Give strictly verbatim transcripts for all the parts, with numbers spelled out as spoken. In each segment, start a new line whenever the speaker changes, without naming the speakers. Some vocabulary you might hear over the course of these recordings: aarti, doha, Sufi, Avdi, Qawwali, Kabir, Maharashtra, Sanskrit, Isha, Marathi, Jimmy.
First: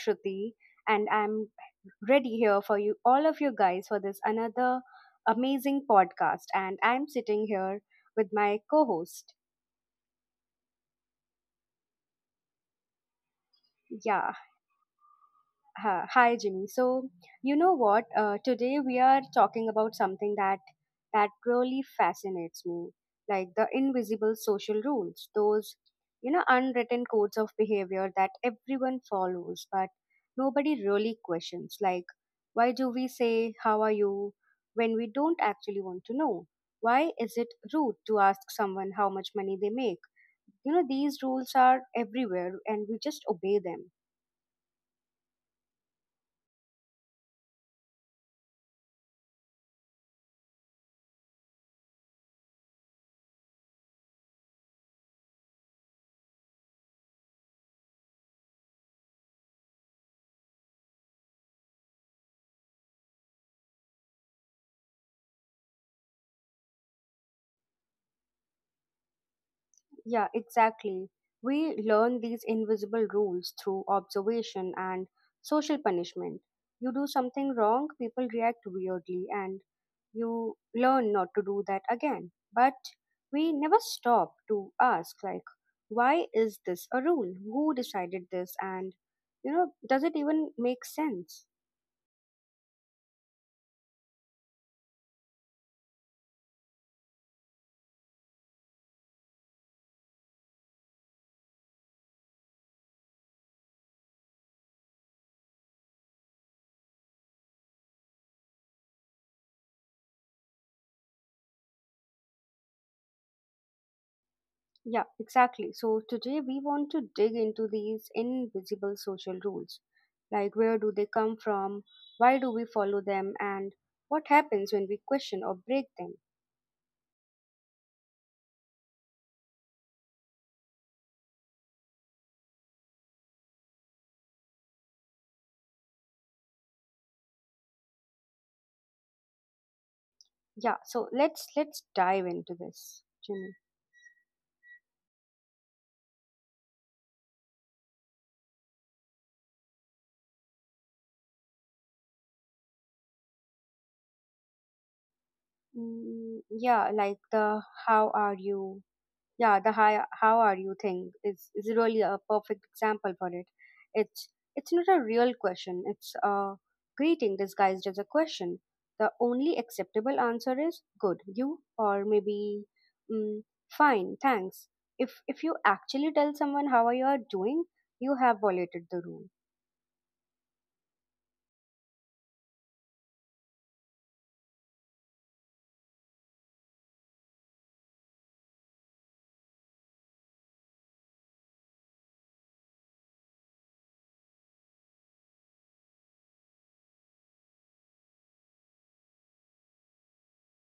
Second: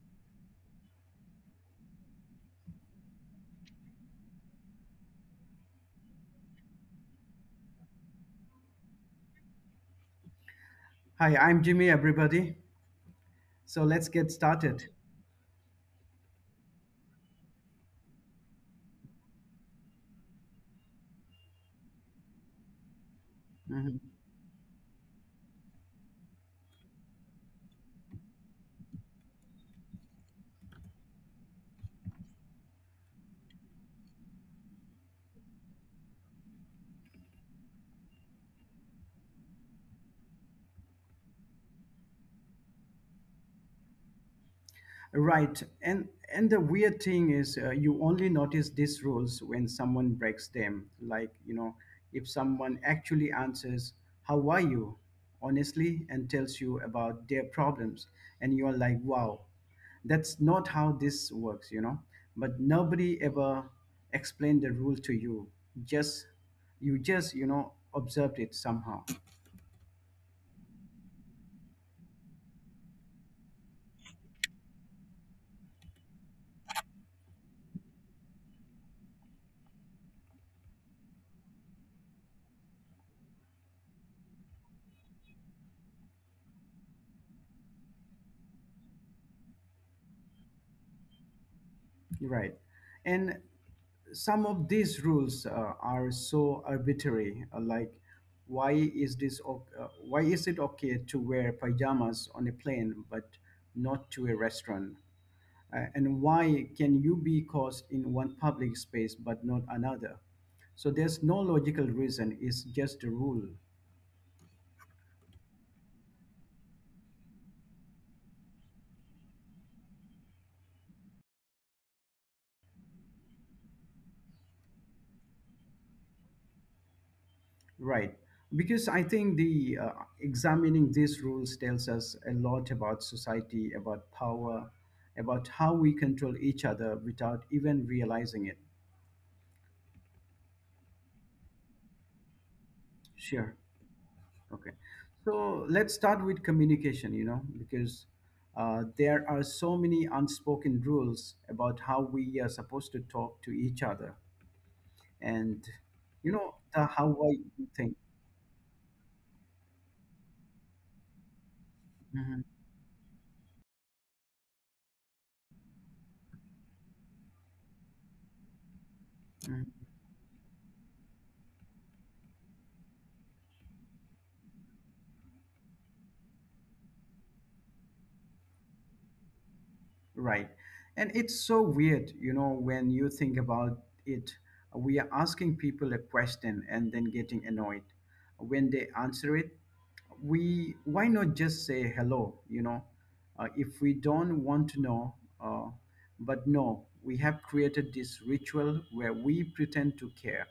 Shruti, and I'm ready here for you, all of you guys, for this another amazing podcast. And I'm sitting here with my co host.
Hi, I'm Jimmy, everybody. So let's get
Yeah,
started.
Ha, hi, Jimmy. So, you know what? Uh, today we are talking about something that that really fascinates me, like the
Mhm.
invisible social rules, those you know unwritten codes of behavior that everyone follows but nobody really questions. Like, why do we say "How are you" when we don't actually want to know? Why is it rude to ask someone how much money they make? You know, these rules are everywhere, and we just obey them.
Right, and and the weird thing is, uh, you only notice these rules when someone breaks them. Like you know, if someone actually answers "How are you?" honestly and tells you about their problems, and you're like, "Wow, that's not how this works," you know. But nobody ever explained the rule to you. Just you just you know observed it somehow.
Yeah, exactly. We learn these invisible rules through observation and social punishment. You do something wrong, people react weirdly, and you learn not to do that again. But we never stop to ask, like, why is this a rule? Who decided this? And, you know, does it even make sense?
Right. And some of these rules uh, are so arbitrary uh, like why is this o- uh, why is it okay to wear pajamas on a plane but not to a restaurant, uh, and why can you be caused in one public space but not another? So there's no logical reason, it's just a rule.
Yeah, exactly. So today we want to dig into these invisible social rules. Like, where do they come from? Why do we follow them? And what happens when we question or break them?
Right. Because I think the uh, examining these rules tells us a lot about society, about power, about how we control each other without even realizing it.
Yeah, so let's let's dive into this, Jimmy.
Sure. Okay. So let's start with communication, you know, because uh, there are so many unspoken rules about how we are supposed to talk to each other and, you
Mm,
know,
yeah,
the
like
how I
the
think.
how are you? Yeah, the hi, how are you thing is, is really a
Mhm,
perfect example for it. it's it's not a real question. It's a greeting disguised as a question. The only
mhm.
acceptable answer is good you, or maybe mm, fine thanks. If if you actually tell someone how you are doing, you have violated the rule.
Right. And it's so weird, you know, when you think about it. We are asking people a question and then getting annoyed when they answer it. We, why not just say hello, you know, uh, if we don't want to know. Uh, but no, we have created this ritual where we pretend to care,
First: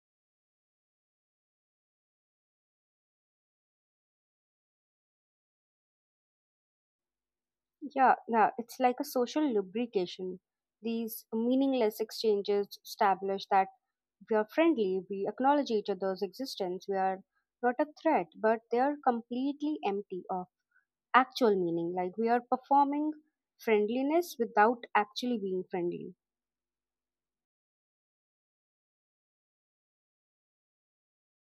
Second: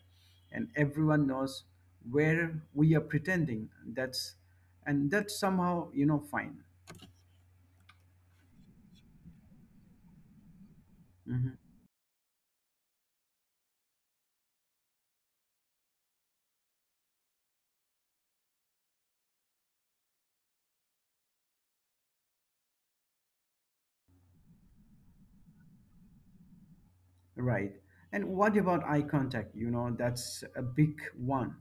and everyone knows where we are pretending. That's And that's somehow you know fine.
Yeah, yeah, it's like a social lubrication. These
Mm-hmm.
meaningless exchanges establish that we are friendly, we acknowledge each other's existence, we are not a threat, but they are completely empty of actual meaning. Like we are performing friendliness without actually being friendly.
Right. And what about eye contact? You know, that's a big one.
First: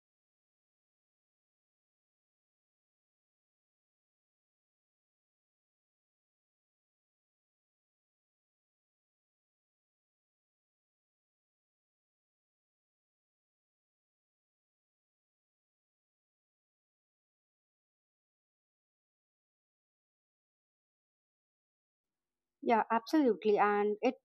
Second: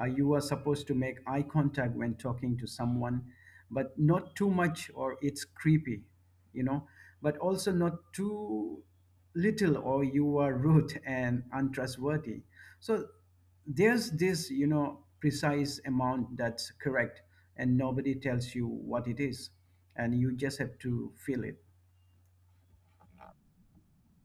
Uh, you are supposed to make eye contact when talking to someone, but not too much or it's creepy, you know, but also not too little or you are rude and untrustworthy. So there's this, you know, precise amount that's correct, and nobody tells you what it is, and you just have to feel it.
Yeah, absolutely. And it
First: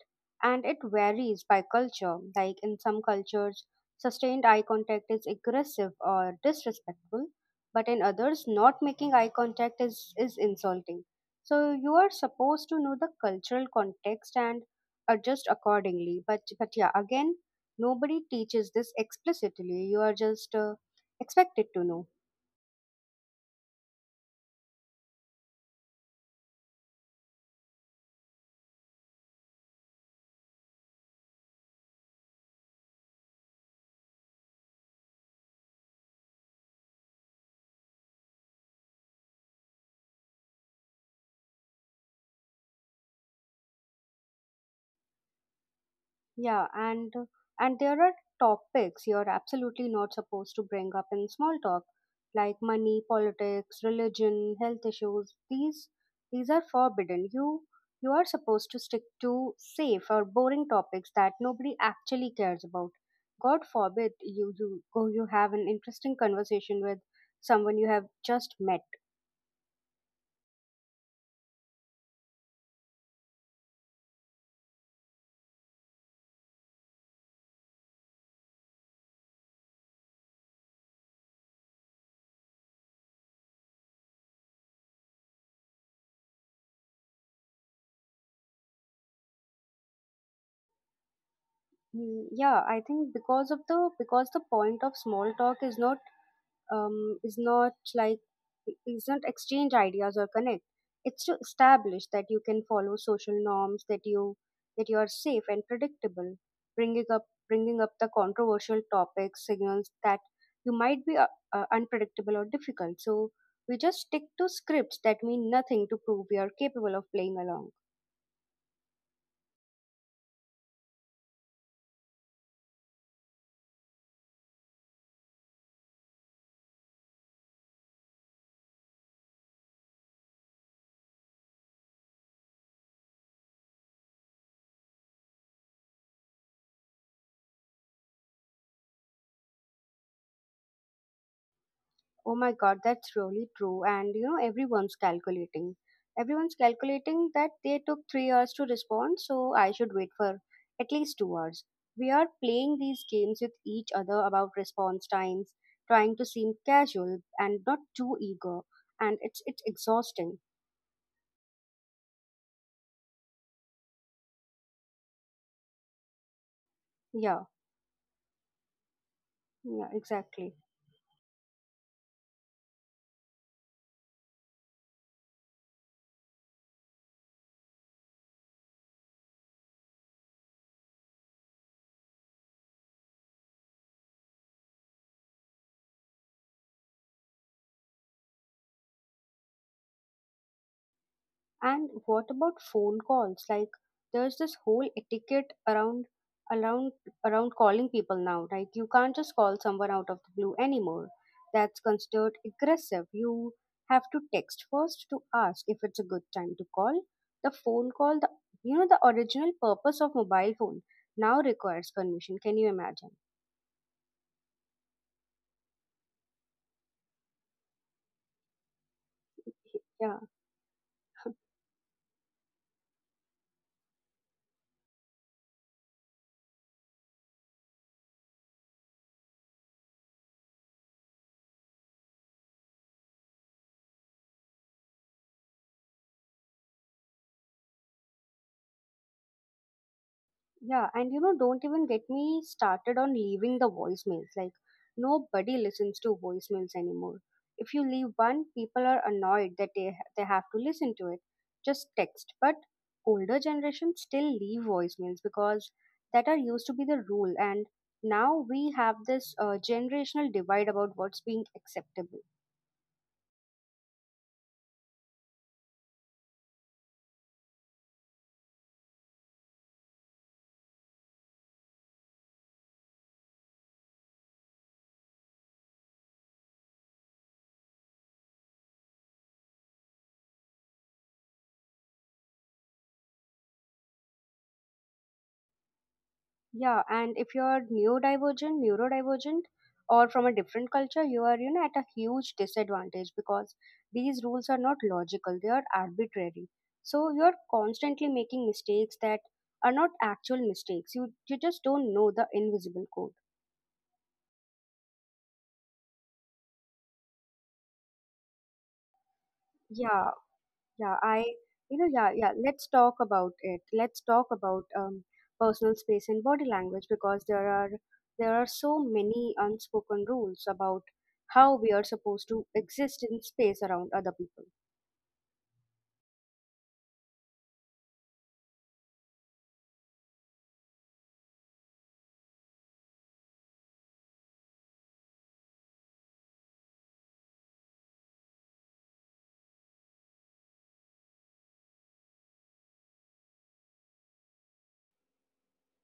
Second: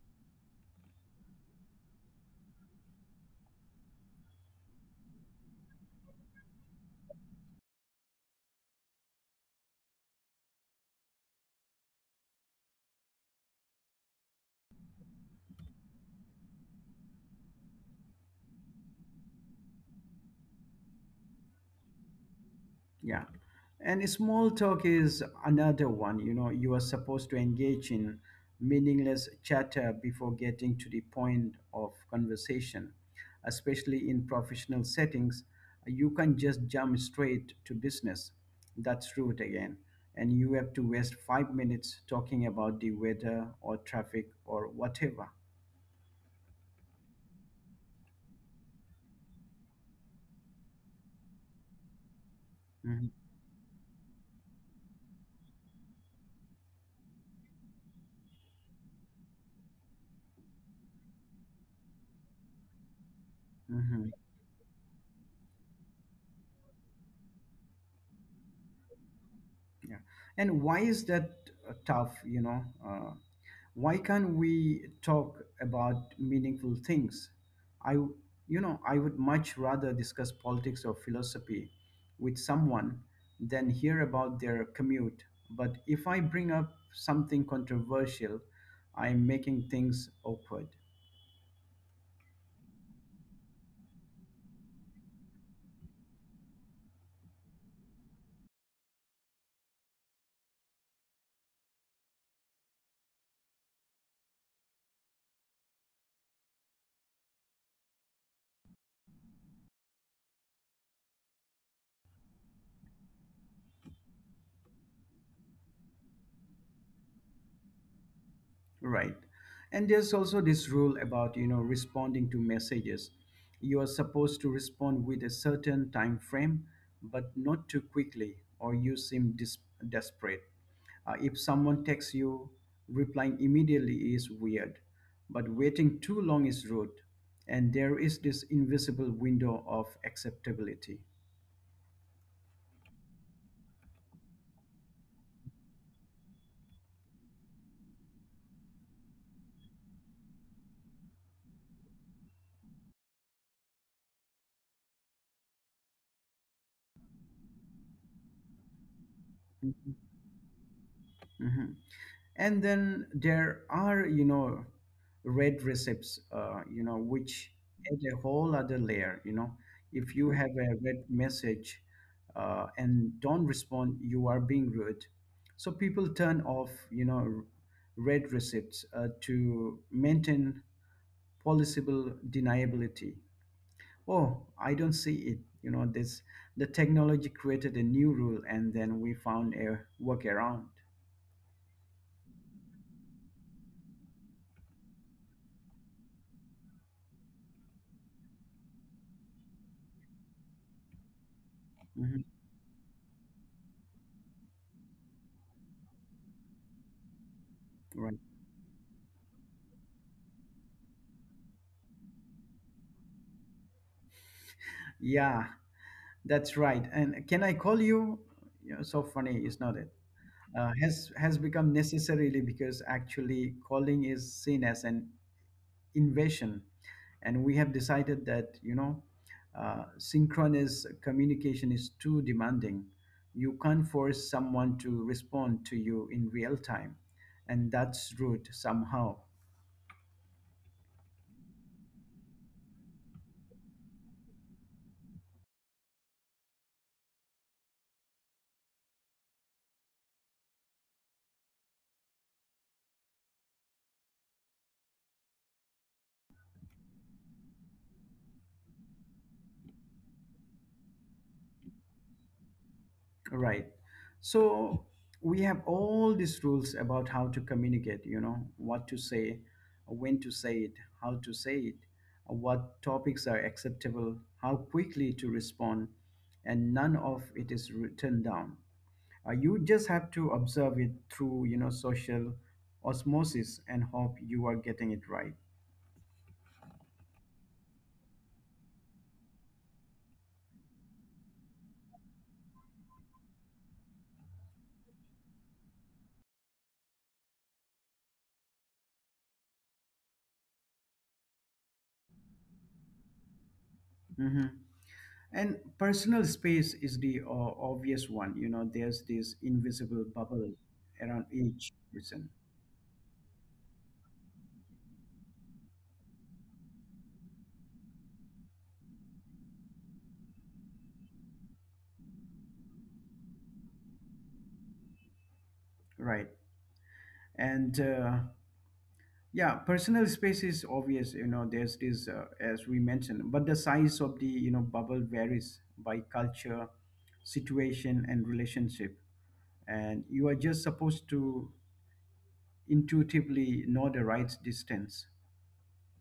and it varies by culture. Like in some cultures, sustained eye contact is aggressive or disrespectful, but in others, not making eye contact is is insulting. So you are supposed to know the cultural context and adjust accordingly. But but yeah, again, nobody teaches this explicitly. You are just uh, expected to know.
Yeah. And small talk is another one. You know, you are supposed to engage in meaningless chatter before getting to the point of conversation, especially in professional settings. You can just jump straight to business. That's rude again. And you have to waste five minutes talking about the weather or traffic or whatever.
Yeah, and and there are topics you're absolutely not supposed to bring up in small talk, like money,
hmm
politics, religion, health issues. These these are forbidden. You you are supposed to stick to safe or boring topics that nobody actually cares about. God
hmm
forbid you you go you have an interesting conversation with someone you have just met.
Yeah. And why is that uh, tough? You know, uh, why can't we talk about meaningful things? i w- you know, I would much rather discuss politics or philosophy with someone than hear about their commute. But if I bring up something controversial, I'm making things awkward.
Mm, yeah, I think because of the because the point of small talk is not um, is not like is not exchange ideas or connect. It's to establish that you can follow social norms, that you that you are safe and predictable. Bringing up bringing up the controversial topics signals that you might be uh, uh, unpredictable or difficult. So we just stick to scripts that mean nothing to prove we are capable of playing along.
Right. And there's also this rule about, you know, responding to messages. You are supposed to respond with a certain time frame, but not too quickly, or you seem dis- desperate. Uh, if someone texts you, replying immediately is weird, but waiting too long is rude. And there is this invisible window of acceptability.
Oh my God, that's really true. And you know, everyone's calculating. Everyone's calculating that they took three hours to respond, so I should wait for at least two hours. We are playing these games with each other about response times, trying to seem casual and not too eager, and it's it's exhausting.
Mhm. And then there are, you know, red receipts, uh, you know, which
Yeah,
add a whole other layer. You know,
yeah,
if you have
exactly.
a red message uh, and don't respond, you are being rude. So people turn off, you know, r- red receipts uh, to maintain policeable deniability. Oh, I don't see it. You know, this the technology created a new rule, and then we found a workaround.
And what about phone calls? Like there's this whole etiquette around around around calling people now. Like you can't just call someone out of the blue anymore. That's
Mhm.
considered aggressive. You have to text first to ask if it's a good time to call. The phone
Right.
call, the you know the original purpose of mobile phone, now requires permission. Can you imagine?
Yeah, that's right. And can I call you? You know, so funny, is not it?
Yeah.
Uh, has has become necessarily because actually calling is seen as an invasion, and we have decided that you know, uh, synchronous communication is too demanding. You can't force someone to respond to you in real time, and that's rude somehow.
Yeah, and you know, don't even get me started on leaving the voicemails. Like, nobody listens to voicemails anymore. If you leave one, people are annoyed that they, ha- they have to listen to it. Just text. But older generations still leave voicemails because that are used to be the rule. And now we have this uh, generational divide about what's being acceptable.
Right. So we have all these rules about how to communicate, you know, what to say, when to say it, how to say it, what topics are acceptable, how quickly to respond, and none of it is written down. Uh, you just have to observe it through, you know, social osmosis and hope you are getting it right.
Yeah, and if you're neurodivergent, neurodivergent, or from a different culture, you are, you know, at a huge disadvantage because these rules are not logical, they are arbitrary. So you're constantly making mistakes that are not actual mistakes. You you just don't know the invisible code.
hmm. And personal space is the uh, obvious one. You know, there's this invisible
Yeah,
bubble
yeah,
around
I,
each
you know, yeah,
person.
yeah. Let's talk about it. Let's talk about um, personal space and body language, because there are there are so many unspoken rules about how we are supposed to exist in space around other people.
Right. And uh, yeah, personal space is obvious, you know, there's this, uh, as we mentioned, but the size of the, you know, bubble varies by culture, situation, and relationship. And you are just supposed to intuitively know the right distance.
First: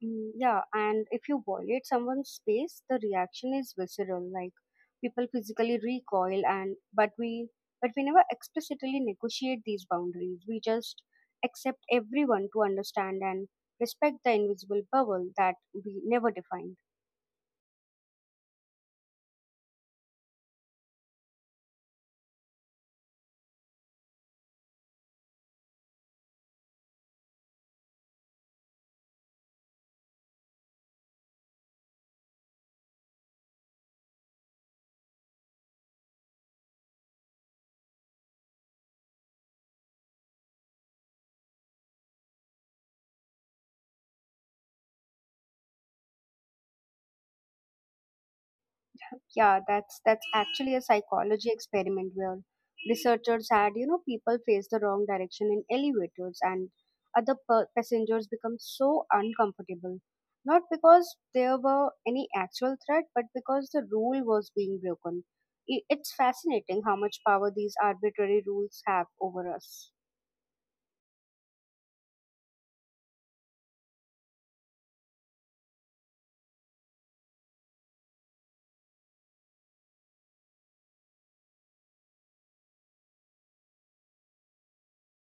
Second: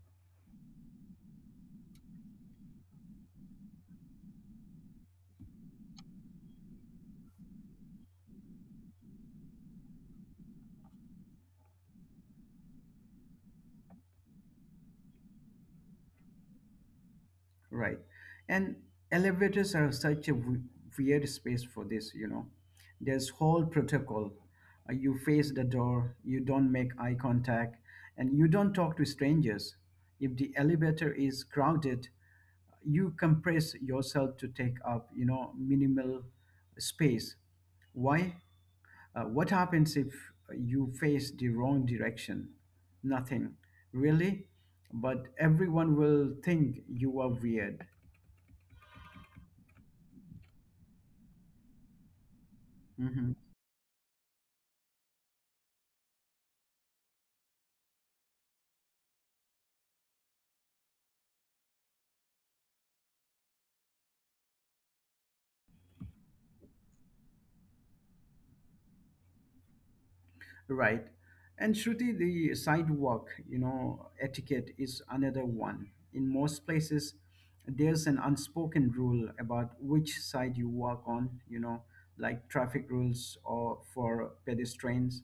Mm, yeah, and if you violate someone's space, the reaction is visceral. Like people physically recoil, and but we but we never explicitly negotiate these boundaries. We just accept everyone to understand and respect the invisible bubble that we never define.
Right. And elevators are such a w- weird space for this, you know. There's whole protocol. Uh, You face the door, you don't make eye contact, and you don't talk to strangers. If the elevator is crowded, you compress yourself to take up, you know, minimal space. Why? Uh, what happens if you face the wrong direction? Nothing, really. But everyone will think you are weird.
Yeah, that's that's actually a psychology experiment where
hmm.
researchers had, you know, people face the wrong direction in elevators, and other per- passengers become so uncomfortable. Not because there were any actual threat, but because the rule was being broken. I- It's fascinating how much power these arbitrary rules have over us.
Right. And Shruti, the sidewalk, you know, etiquette is another one. In most places, there's an unspoken rule about which side you walk on, you know, like traffic rules or for pedestrians.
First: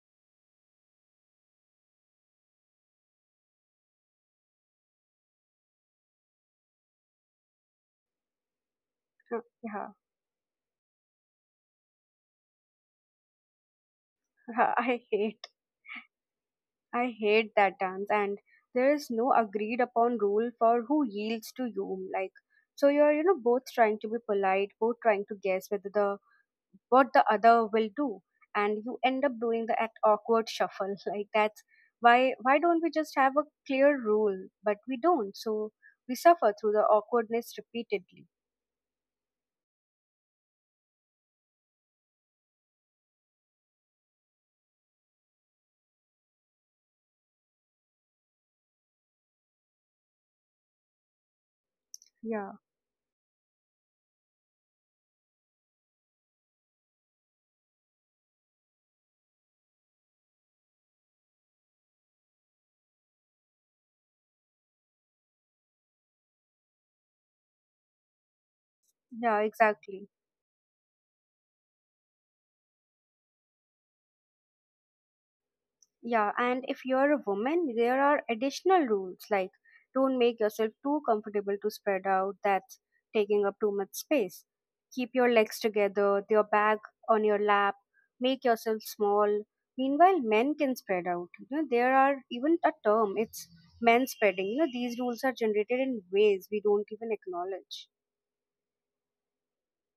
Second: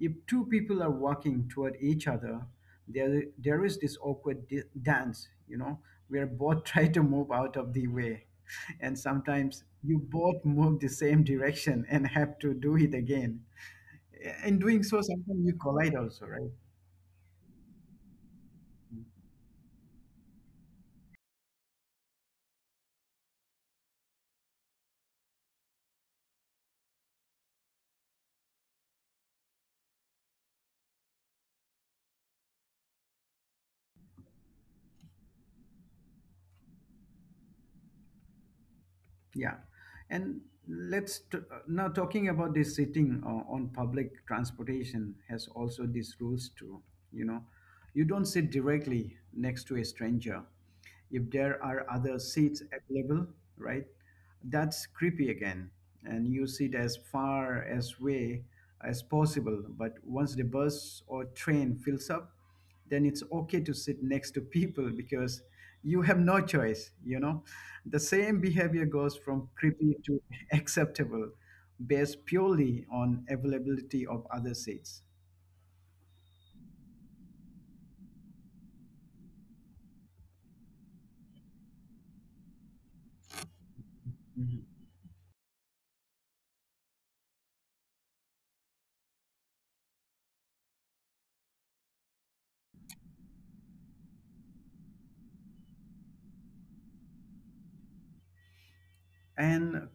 If two people are walking toward each other, there there is this awkward di- dance, you know, where both try to move out of the way. And sometimes
Yeah,
you both move the same direction and have to do it again. In
yeah,
doing
I
so,
hate.
sometimes you collide also, right?
I hate that dance, and there is no agreed upon rule for who yields to whom. Like, so you're, you know, both trying to be polite, both trying to guess whether the what the other will do, and you end up doing the act awkward shuffle. Like that's why why don't we just have a clear rule? But we don't, so we suffer through the awkwardness repeatedly.
Yeah. And let's t- uh, now talking about this, sitting uh, on public transportation has also these rules too, you know. You don't sit directly next to a stranger if there are other
Yeah,
seats available, right? That's creepy again. And you sit as far as way as possible. But once the bus or train fills up, then it's okay to sit next to people because you have no choice, you know. The same behavior goes
yeah,
from creepy
exactly.
to acceptable based purely on availability of other seats.
Yeah, and if you're a woman, there are additional rules like don't make yourself too comfortable to spread out, that's taking up too much space.
Mhm.
Keep your legs together, your bag on your lap, make yourself small. Meanwhile, men can spread out. You know, there are even a term, it's men spreading. You know, these rules are generated in ways we don't even acknowledge.
And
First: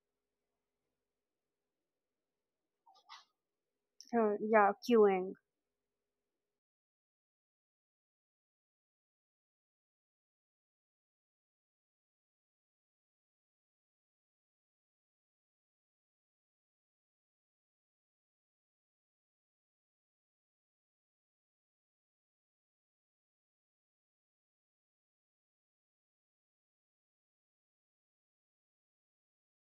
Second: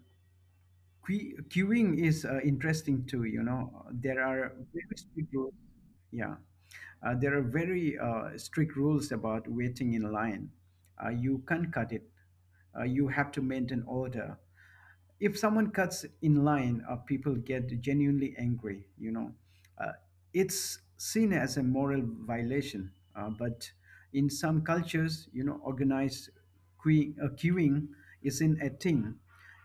Que- queuing is uh, interesting too, you know, there
Uh,
are
yeah,
very
queuing.
strict rules. Yeah, uh, there are very uh, strict rules about waiting in line. Uh, you can't cut it. Uh, you have to maintain order. If someone cuts in line, uh, people get genuinely angry. You know, uh, it's seen as a moral violation. Uh, but in some cultures, you know, organized queuing, uh, queuing isn't a thing.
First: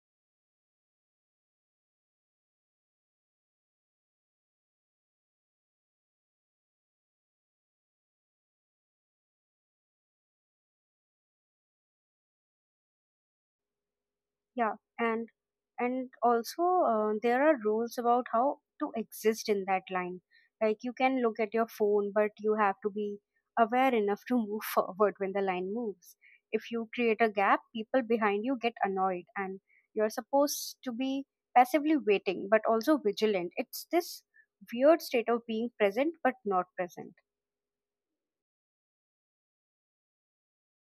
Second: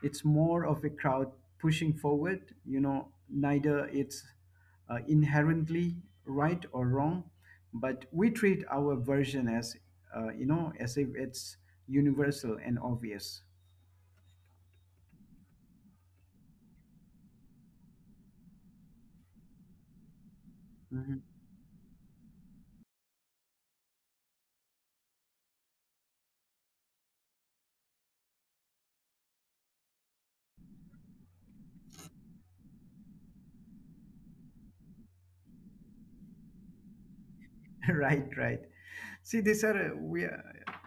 It's more of a crowd pushing forward. You know, neither it's uh, inherently right or wrong, but we treat our version as, uh, you know, as if it's universal and obvious.
Yeah, and and also uh, there are rules about how to exist in that line. Like you can look at your phone, but you have to be aware enough to move forward when the line moves. If you create a gap, people behind you get annoyed, and you're supposed to be passively waiting, but also vigilant. It's this weird state of being present but not present.
Right, right. See, these are uh, we are,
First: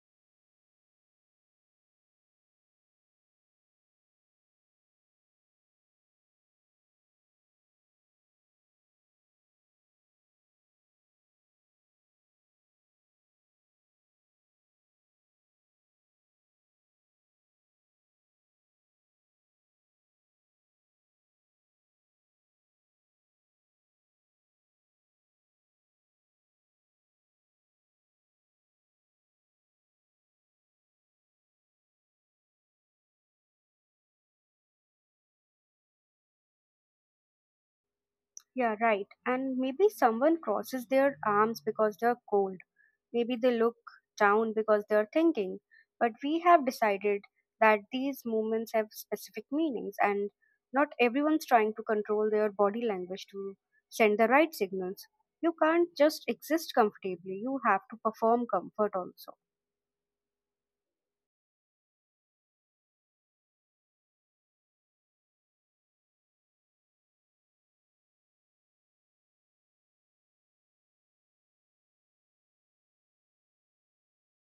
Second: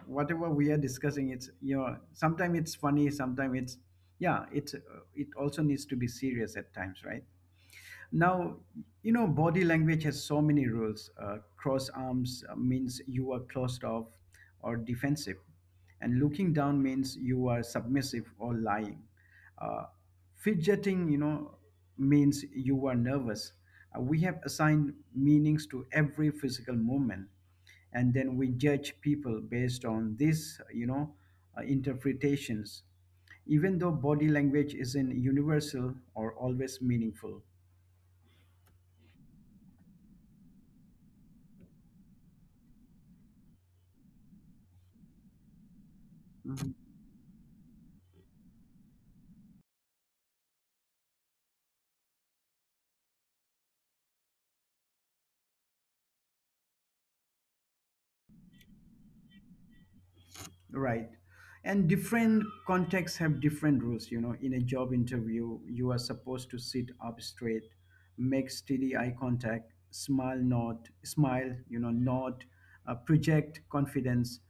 whatever we are discussing, it's you know, sometimes it's funny, sometimes it's yeah, it's uh, it also needs to be serious at times, right? Now, you know, body language has so many rules. Uh, cross arms uh, means you are closed off or defensive, and looking down means you are submissive or lying. uh, Fidgeting, you know, means you are nervous. Uh, we have assigned meanings to every physical movement, and then we judge people based on these, you know, uh, interpretations, even though body language isn't universal or always meaningful.
Yeah, right. And maybe someone crosses their arms because they're cold. Maybe they look down because they're thinking. But we have decided that these movements have specific meanings, and not everyone's trying to control their body language to send the right signals. You can't just exist comfortably, you have to perform comfort also.
Right. And different contexts have different rules. You know, in a job interview, you are supposed to sit up straight, make steady eye contact, smile, nod, smile, you know, nod, uh, project confidence.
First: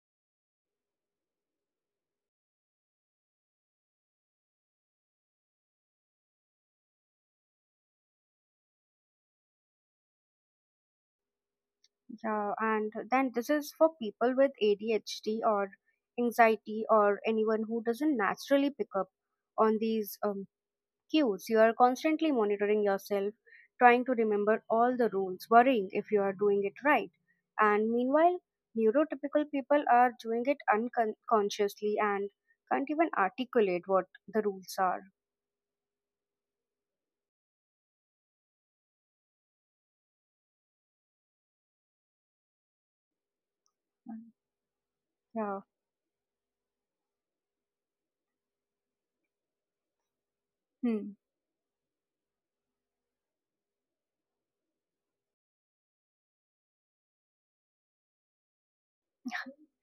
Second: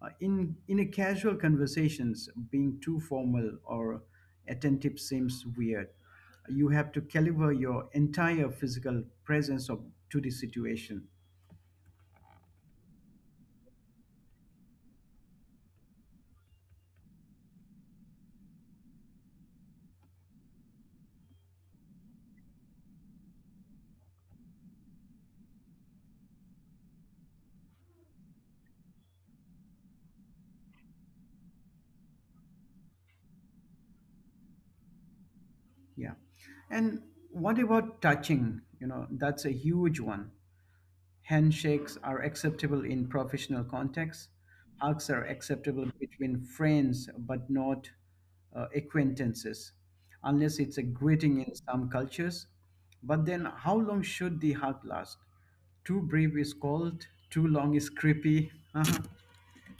Uh, in in a casual conversations, being too formal or attentive seems weird. You have to caliber your entire physical presence of, to the situation.
Yeah, and then this is for people with A D H D or anxiety or anyone who doesn't naturally pick up on these um, cues. You are constantly monitoring yourself, trying to remember all the rules, worrying if you are doing it right. And meanwhile, neurotypical people are doing it unconsciously and can't even articulate what the rules are.
Yeah. And what about touching? You know, that's a huge one. Handshakes are acceptable in professional contexts. Hugs are
Yeah.
acceptable between friends, but not uh, acquaintances, unless it's a
Hmm.
greeting in some cultures. But then, how long should the hug last? Too brief is cold, too long is creepy.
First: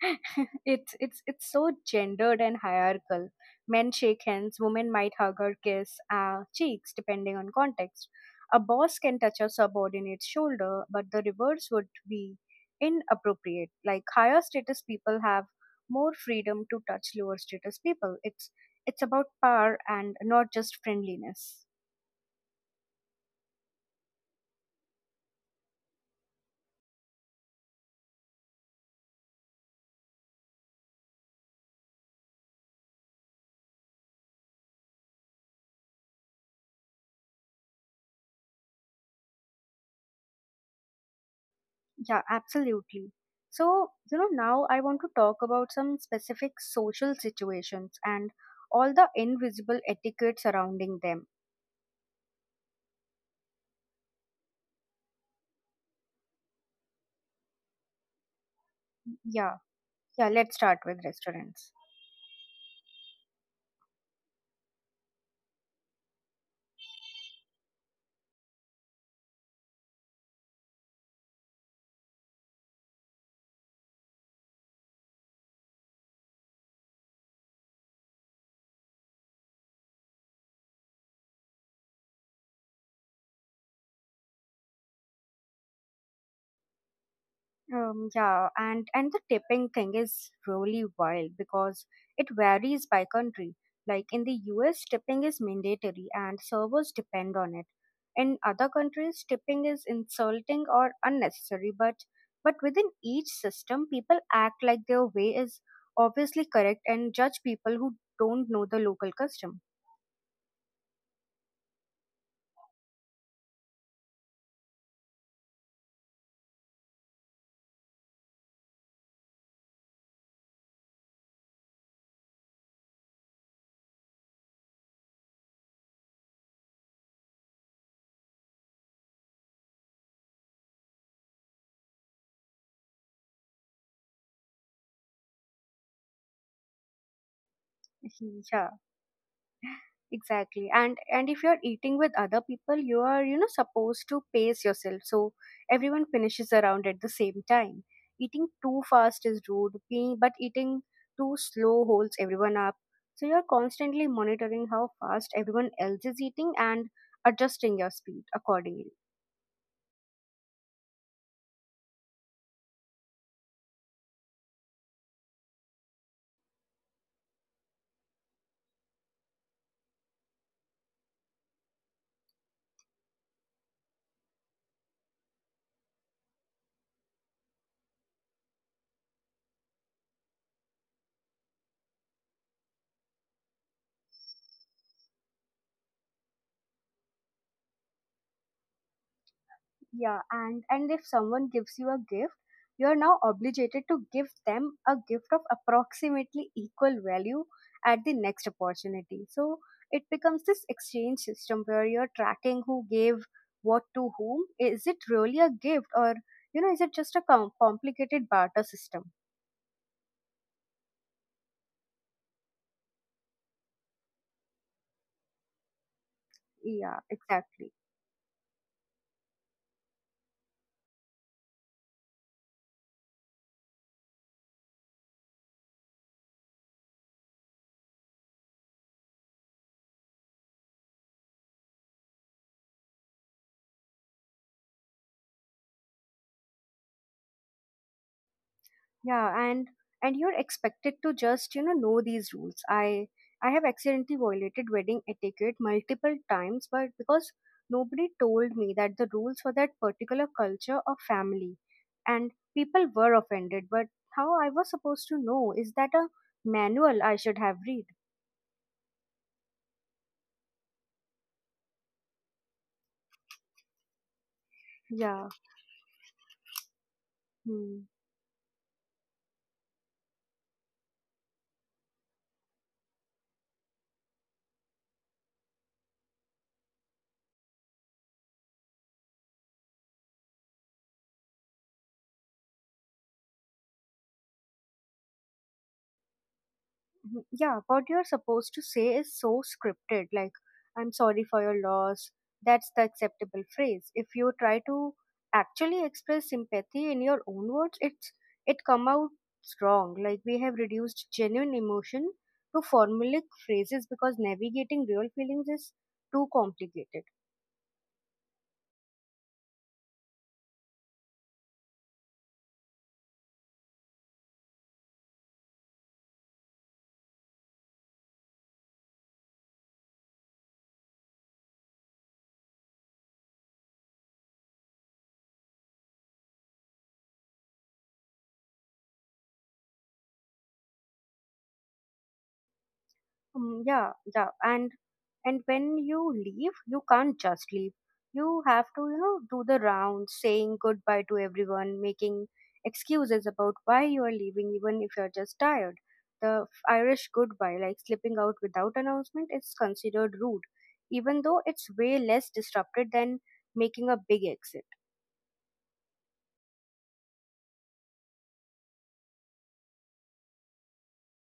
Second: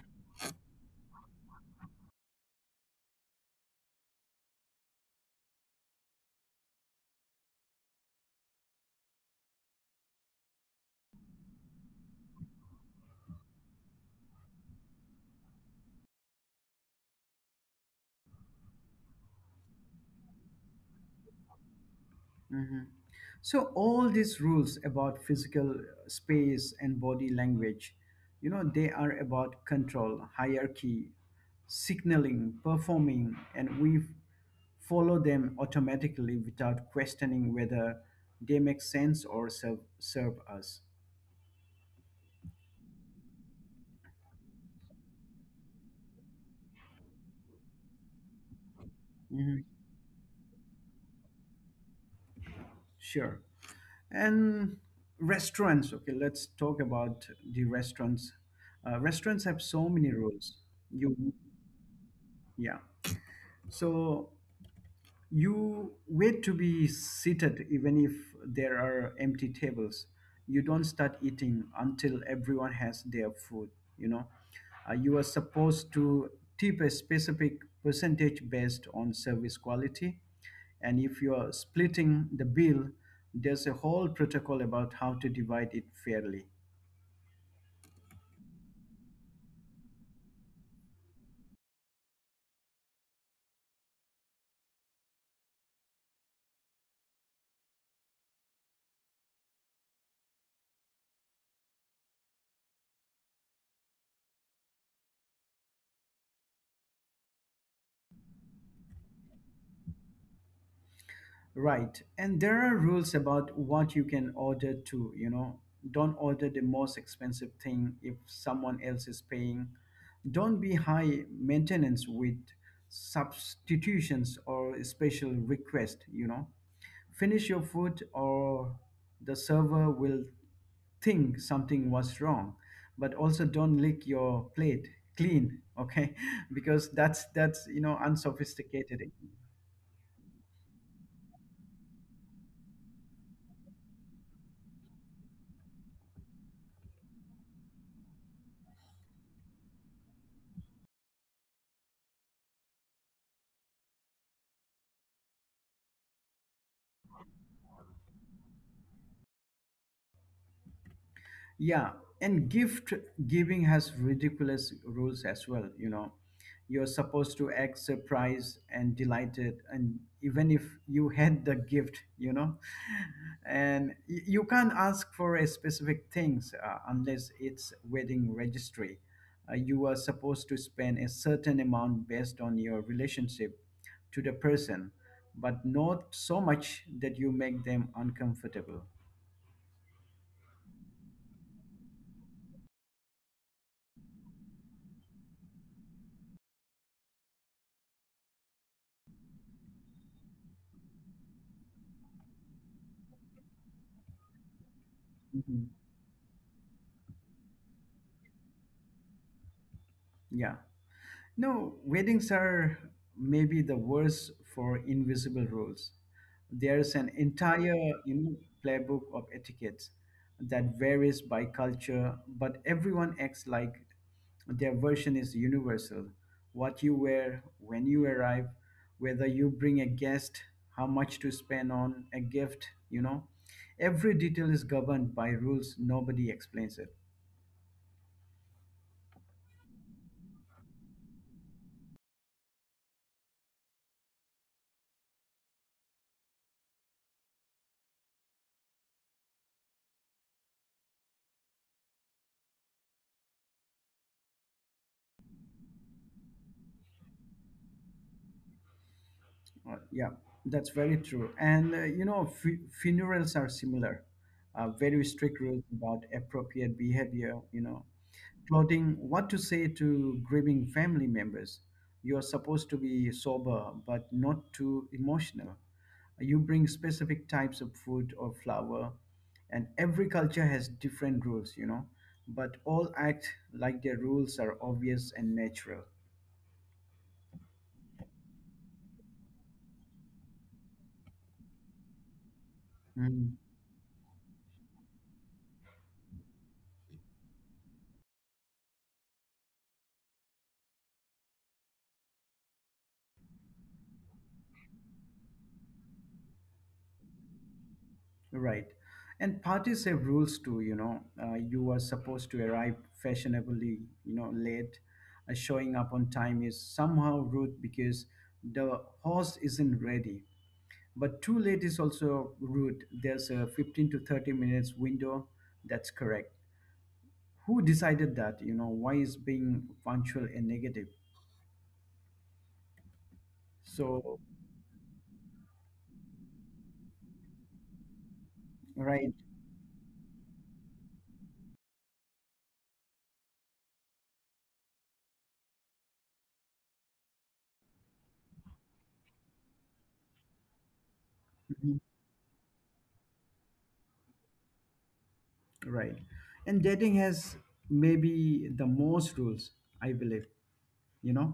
it's it's it's so gendered and hierarchical. Men shake hands, women might hug or kiss uh, cheeks depending on context. A boss can touch a subordinate's shoulder, but the reverse would be inappropriate. Like higher status people have more freedom to touch lower status people. It's it's about power and not just friendliness.
Mhm. So all these rules about physical space and body language, you know, they are about control, hierarchy, signaling, performing, and we follow them automatically without questioning whether they make sense or serve, serve us.
Yeah, absolutely. So, you know, now I want to talk about some specific social situations and all the
Mhm.
invisible etiquette surrounding them.
Sure. And restaurants, okay, let's talk about the restaurants. Uh, restaurants
Yeah,
have so many
yeah, let's
rules.
start with
You,
restaurants.
yeah. So you wait to be seated even if there are empty tables. You don't start eating until everyone has their food, you know. Uh, you are supposed to tip a specific percentage based on service quality. And if you're splitting the bill, there's a whole protocol about how to divide it fairly.
Um, yeah, and and the tipping thing is really wild because it varies by country. Like in the U S, tipping is mandatory and servers depend on it. In other countries, tipping is insulting or unnecessary, but but within each system, people act like their way is obviously correct and judge people who don't know the local custom.
Right. And there are rules about what you can order too, you know. Don't order the most expensive thing if someone else is paying. Don't be high maintenance with substitutions or special request, you know. Finish your food or the server will think something was wrong, but also don't lick your plate clean, okay, because that's that's you know
Yeah.
unsophisticated.
Exactly, and and if you're eating with other people, you are, you know, supposed to pace yourself so everyone finishes around at the same time. Eating too fast is rude, being but eating too slow holds everyone up. So you're constantly monitoring how fast everyone else is eating and adjusting your speed accordingly.
Yeah, and gift giving has ridiculous rules as well. You know, you're supposed to act surprised and delighted, and even if you had the gift, you know, and y- you can't ask for a specific things uh, unless it's wedding registry. Uh, you are supposed to spend a certain amount based on your relationship to the person, but not so much that you make them uncomfortable.
Yeah, and and if someone gives you a gift, you are now obligated to give them a gift of approximately equal value at the next opportunity. So it becomes this exchange system where you're tracking who gave what to whom. Is it really a
Mhm.
gift, or you know is it just a com- complicated barter system?
Yeah. No, weddings are maybe the worst for invisible rules. There's
Yeah,
an
exactly.
entire you know, playbook of etiquettes that varies by culture, but everyone acts like their version is universal. What you wear, when you arrive, whether you bring a guest, how much to spend on a gift, you know. Every detail is governed by rules nobody explains it.
Yeah, and and you're expected to just, you know, know these rules. I I have accidentally violated wedding etiquette multiple times, but because nobody told me that the rules for that particular culture or family, and people were offended. But how I was supposed to know? Is that a manual I should have read?
Uh, yeah, that's very true. And uh, you know, fu- funerals are similar. Uh, very
Yeah.
strict rules about appropriate behavior, you know,
Hmm.
clothing, what to say to grieving family members. You are supposed to be sober, but not too emotional. You bring specific types of food or flower, and every culture has different rules, you know, but all act like their rules are obvious and natural.
Mhm. Yeah, what you're supposed to say is so scripted, like I'm sorry for your loss. That's the
Hmm.
acceptable phrase. If you try to actually express sympathy in your own words, it's it come out wrong. Like we have reduced genuine emotion to formulaic phrases because navigating real feelings is too complicated.
Right. And parties have rules too, you know. Uh, you are supposed to arrive fashionably, you know, late. Uh, showing up on time is somehow rude because the horse isn't ready. But too late is also rude. There's a fifteen to thirty minutes window. That's correct. Who decided that? You know, why is being punctual a negative?
Um, yeah,
So,
yeah, and and when you leave you can't just leave. You have to, you
right,
know, do the rounds saying goodbye to everyone, making excuses about why you are leaving even if you're just tired. The Irish goodbye, like slipping out without announcement, is considered rude even though it's
mhm,
way less disrupted than making a big exit.
right. And dating has maybe the most rules, I believe. You know,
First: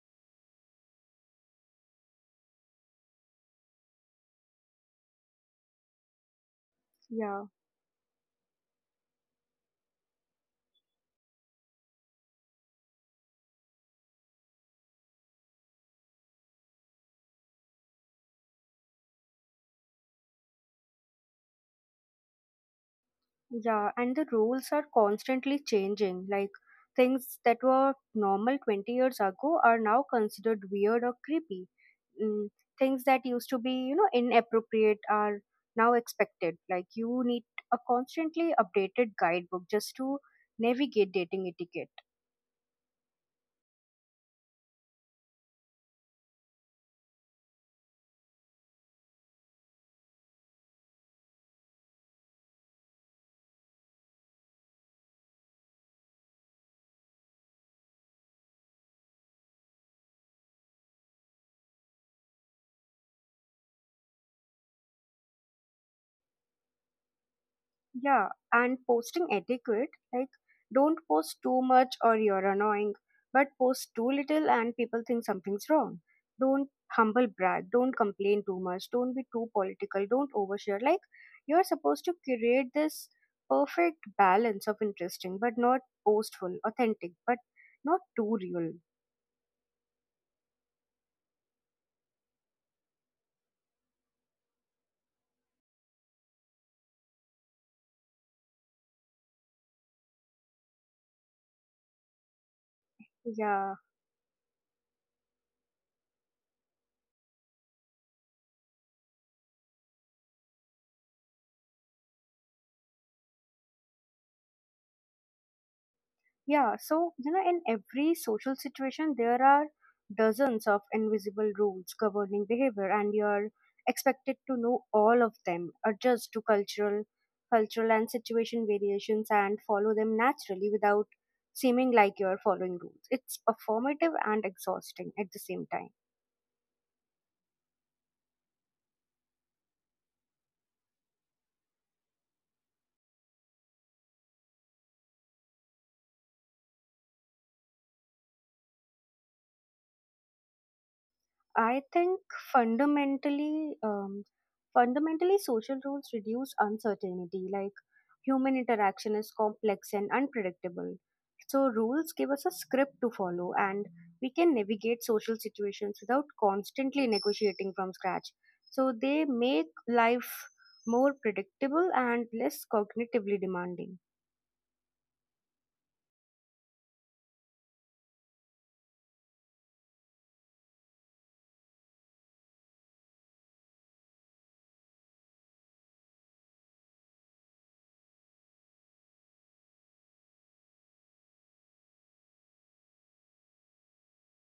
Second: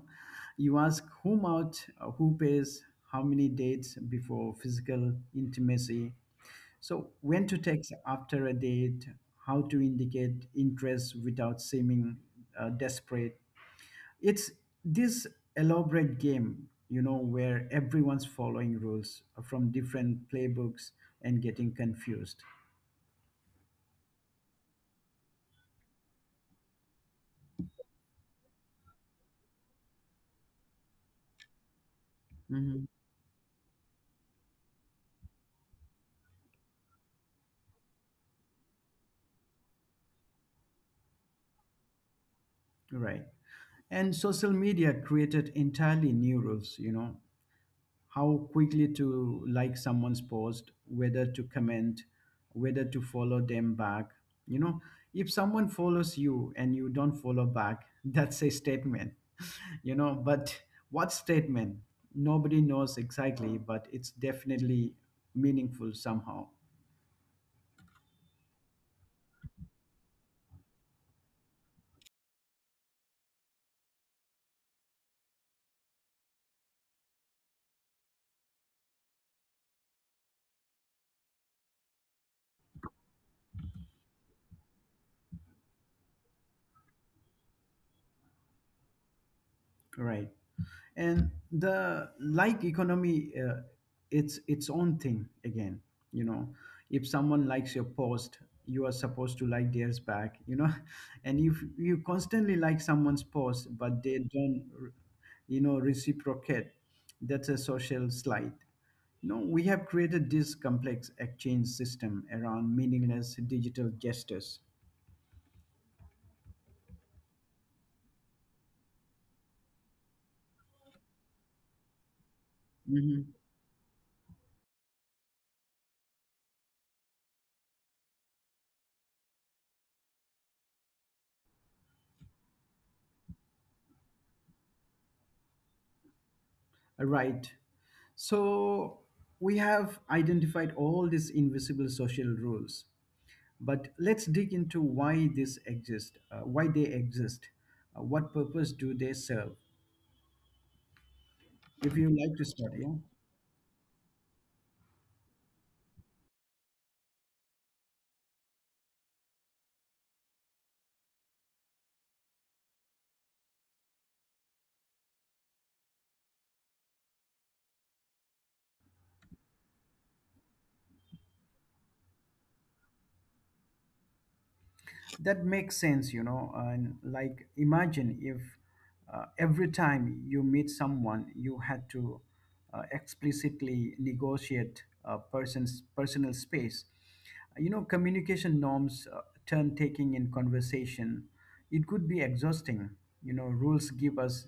you ask whom out, uh, who pays, how many dates before physical intimacy, so
Yeah.
when to text after a date, how to indicate interest without seeming uh, desperate. It's this elaborate game, you know, where everyone's following rules from different playbooks and getting confused.
Yeah, and the rules are constantly changing. Like things that were normal twenty years ago are now considered weird or creepy. Mm,
Mhm.
Things that used to be, you know, inappropriate are now expected. Like you need a constantly updated guidebook just to navigate dating etiquette.
Right, and social media created entirely new rules, you know, how quickly to like someone's post, whether to comment, whether to follow them back. You know, if someone follows you and you don't follow back, that's a statement, you know, but what statement? Nobody knows exactly, but it's definitely meaningful somehow,
Yeah, and posting etiquette, like don't post too much or you're annoying, but post too little and people think something's wrong. Don't humble brag, don't complain too much, don't be too political, don't overshare. Like you're supposed to create this perfect balance of interesting, but not boastful, authentic, but not too real.
right? And the like economy, uh, it's its own thing again, you know. If someone likes your post, you are supposed to like theirs back, you know. And if you constantly like someone's
Yeah.
post but they don't you know reciprocate, that's a social slide. No, we have created this complex exchange system around meaningless digital gestures.
Yeah, so you know, in every social situation, there are dozens of invisible rules governing behavior, and
Mhm.
you're expected to know all of them, adjust to cultural, cultural and situation variations, and follow them naturally without seeming like you're following rules. It's performative and exhausting at the same time.
Right. So we have identified all these invisible social rules, but let's dig into why this exist, uh, why they exist, uh, what purpose do they serve?
I
If you
think
like to start, yeah.
fundamentally, um, fundamentally, social rules reduce uncertainty. Like human interaction is complex and unpredictable, so rules give us a script to follow, and we can navigate social situations without constantly negotiating from scratch. So they make life more predictable and less cognitively demanding.
That makes sense, you know. And like, imagine if uh, every time you meet someone, you had to uh, explicitly negotiate a person's personal space. You know, communication norms, uh, turn taking in conversation, it could be exhausting. You know, rules give us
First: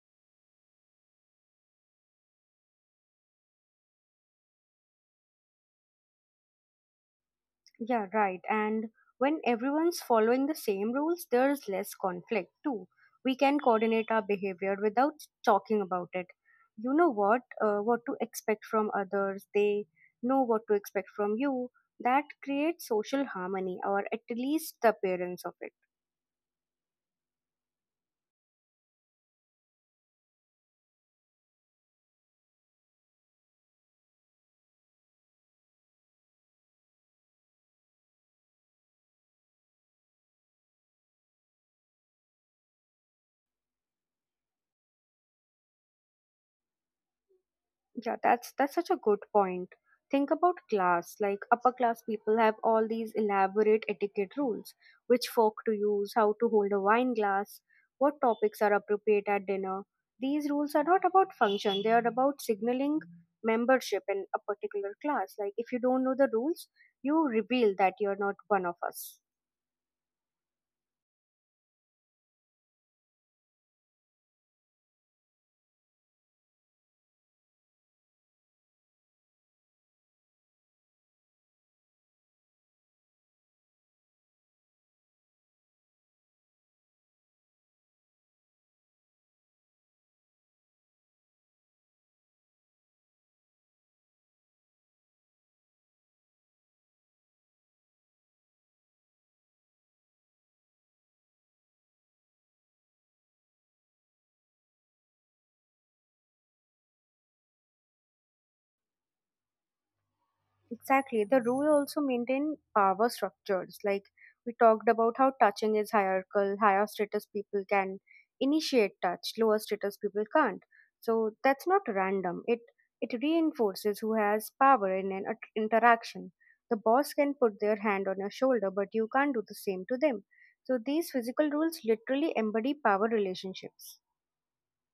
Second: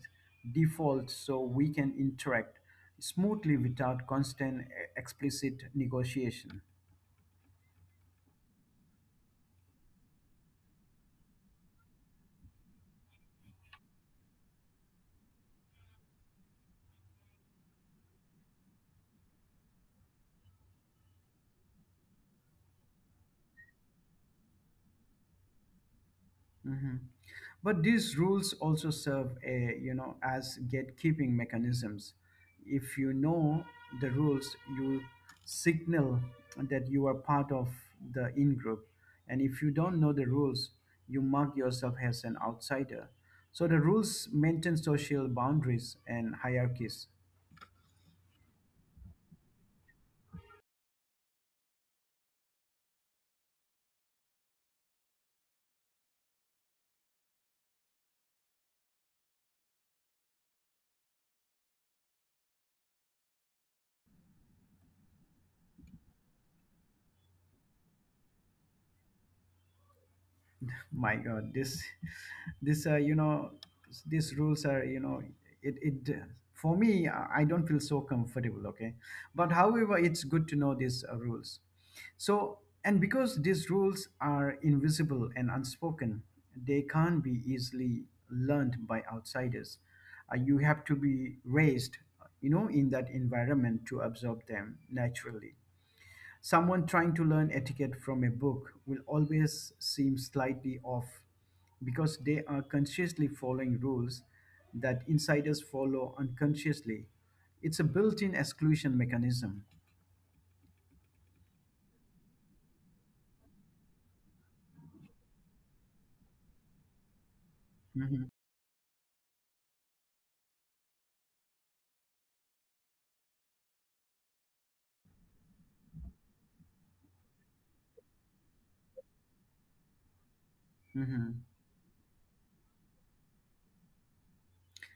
defaults so we can interact smoothly without constant uh, explicit negotiation.
Yeah, right. And when everyone's following the same rules, there's less conflict too. We can coordinate our behavior without talking about it. You know what, uh, what to expect from others. They know what to expect from you. That creates social harmony, or at least the appearance of it.
Hmm. But these rules also serve a, you know, as gatekeeping mechanisms. If you know the rules, you signal that you are part of the in group. And if you don't know the rules, you mark yourself as an outsider. So the rules maintain social boundaries and hierarchies.
Yeah, that's that's such a good point. Think about class. Like upper class people have all these elaborate etiquette rules, which fork to use, how to hold a wine glass, what topics are appropriate at dinner. These rules are not about function, they are about signaling membership in a particular class. Like if you don't know the rules, you reveal that you're not one of us.
My god, this this uh, you know, these rules are, you know, it, it for me, i I don't feel so comfortable, okay? But however, it's good to know these uh, rules. So, and because these rules are invisible and unspoken, they can't be easily learned by outsiders. Uh, you have to be raised, you know, in that environment to absorb them naturally. Someone trying to learn etiquette from a book will always seem slightly off because they are consciously following rules that insiders follow unconsciously. It's a built in exclusion mechanism.
Exactly. The rule also maintained power structures. Like we talked about how touching is hierarchical, higher status people can
Mhm.
initiate touch, lower status people can't. So that's not random. It it reinforces who has power in an at- interaction. The boss can put their hand on your shoulder, but you can't do the same to them. So these
Mhm.
physical rules literally embody power relationships.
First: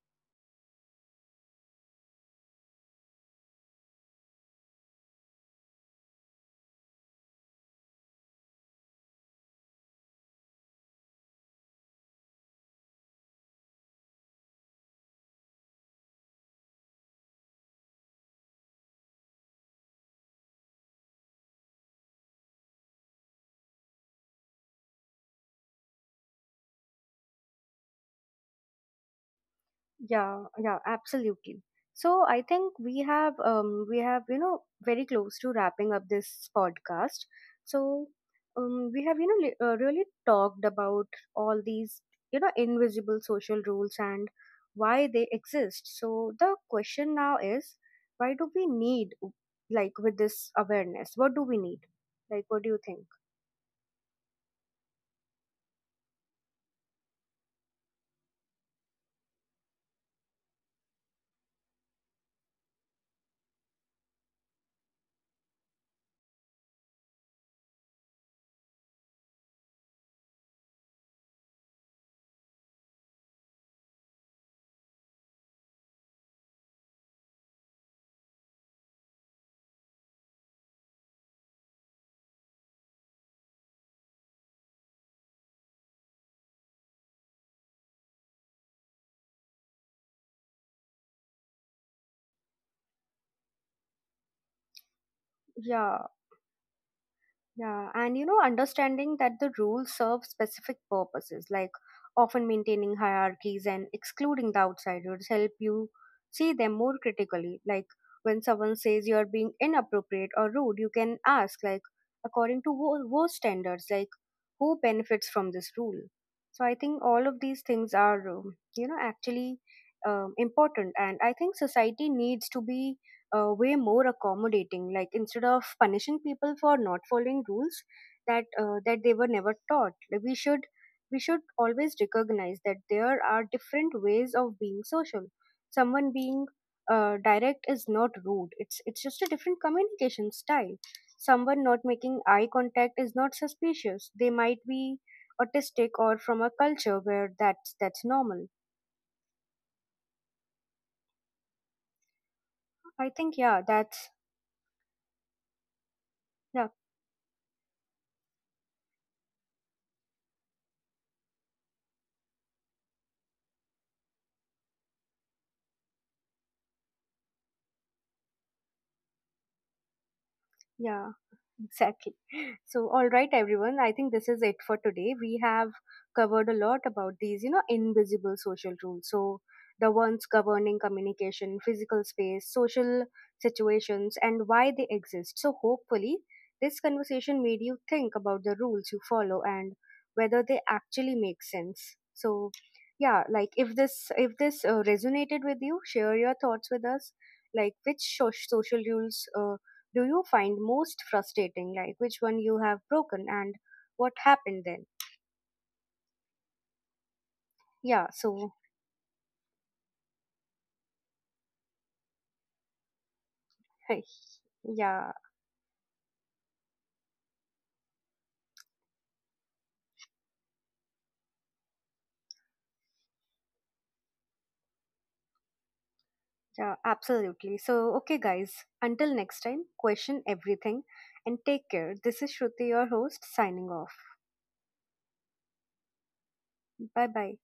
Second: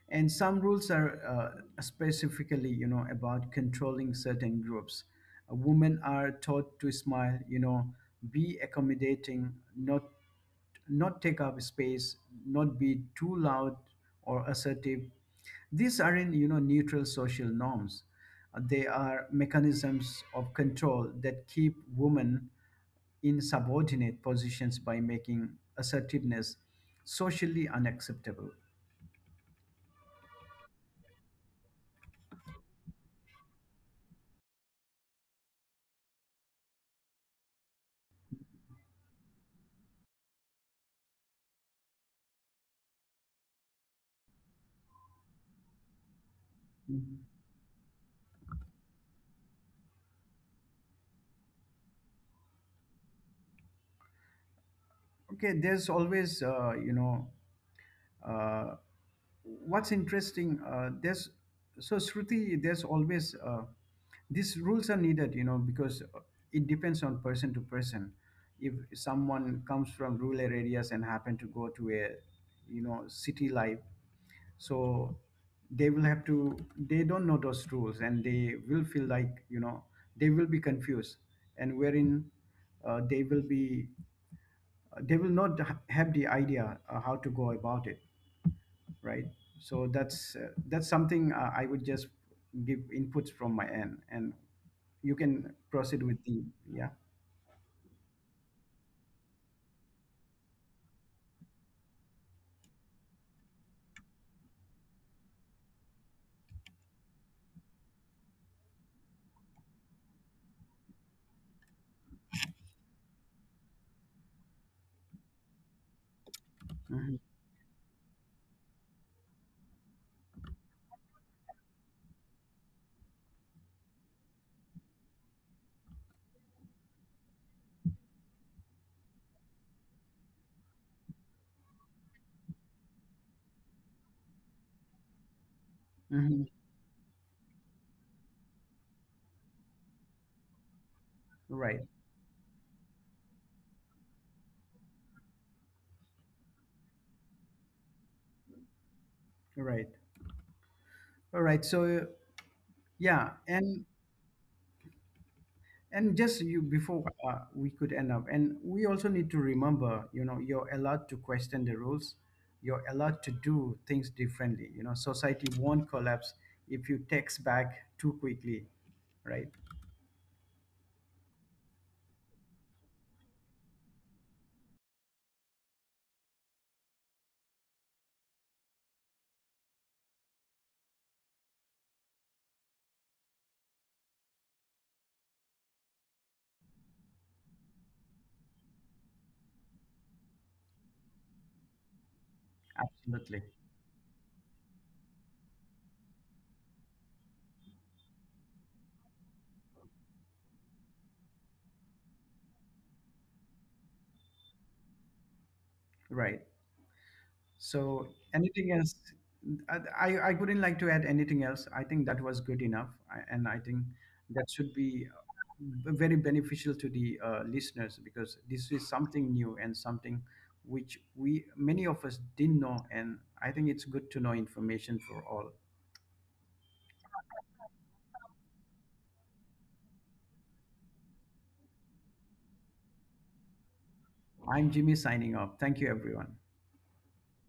And some rules are, uh, specifically, you know, about controlling certain groups. Uh, women are taught to smile, you know, be accommodating, not not take up space, not be too loud or assertive. These aren't, you know, neutral social norms. Uh, They are mechanisms of control that keep women in subordinate positions by making assertiveness socially unacceptable.
Yeah, yeah, absolutely. So I think we have um we have, you know, very close to wrapping up this podcast. So um we have, you know, li- uh, really talked about all these, you know, invisible social rules and why they exist. So the question
Mhm.
now is why do we need, like, with this awareness? What do we need? Like what do you think?
Okay, there's always, uh, you know, uh, what's interesting, uh, there's, so Shruti, there's always, uh, these rules are needed, you know, because uh, it depends on person to person. If someone comes from rural areas and happen to go to a, you know, city life, so they will have to, they don't know those rules and they will feel like, you know, they will be confused. And wherein uh, they will be, they will not ha- have the idea uh, how to go about it, right? So that's, uh, that's something uh, I would just give inputs from my end, and you can proceed
Yeah.
with the, yeah.
Yeah, and you know, understanding that the rules serve specific purposes, like often maintaining hierarchies and excluding the outsiders, help you see them more critically. Like when someone says you're being inappropriate or rude, you can ask, like, according to who, whose standards, like, who benefits from this rule? So I think
Hmm.
all of these things are, um, you know, actually um, important, and I think society needs to be uh, way more accommodating. Like instead of punishing people for not following rules that uh, that they were never taught, like we should we should always recognize that there are different ways of being social. Someone
Hmm.
being uh, direct is not rude, it's it's just a different communication style. Someone
Right,
not making eye contact is not suspicious, they might be autistic or from a culture where that's that's normal.
right, all right. So
I
yeah,
think yeah
and
that's
and just you
yeah
before, uh, we could end up, and we also need to remember, you know, you're allowed to question the rules. You're allowed to do things differently. You know, society won't collapse if you text back too quickly, right?
yeah Exactly. So, all right, everyone. I think this is it for today. We have covered a lot about these, you know, invisible social rules. So, the ones governing communication, physical space, social situations, and why they exist. So, hopefully, this conversation made you think about the rules you follow and whether they actually make sense. So, yeah,
Absolutely,
like if this if this uh, resonated with you, share your thoughts with us. Like which soc- social rules uh, do you find most frustrating? Like which one you have broken and what happened then?
right. So
Yeah, so
anything else? I, I I wouldn't like to add anything else. I think that was good enough, I- and I think that should be
yeah,
uh, very beneficial to the uh, listeners because this is something new and something which we many of us didn't know, and I think it's good to know information for all.
yeah, absolutely. So, okay, guys, until next time, question everything and take care. This is Shruti, your host, signing off.
I'm Jimmy signing off. Thank you, everyone.
Bye bye.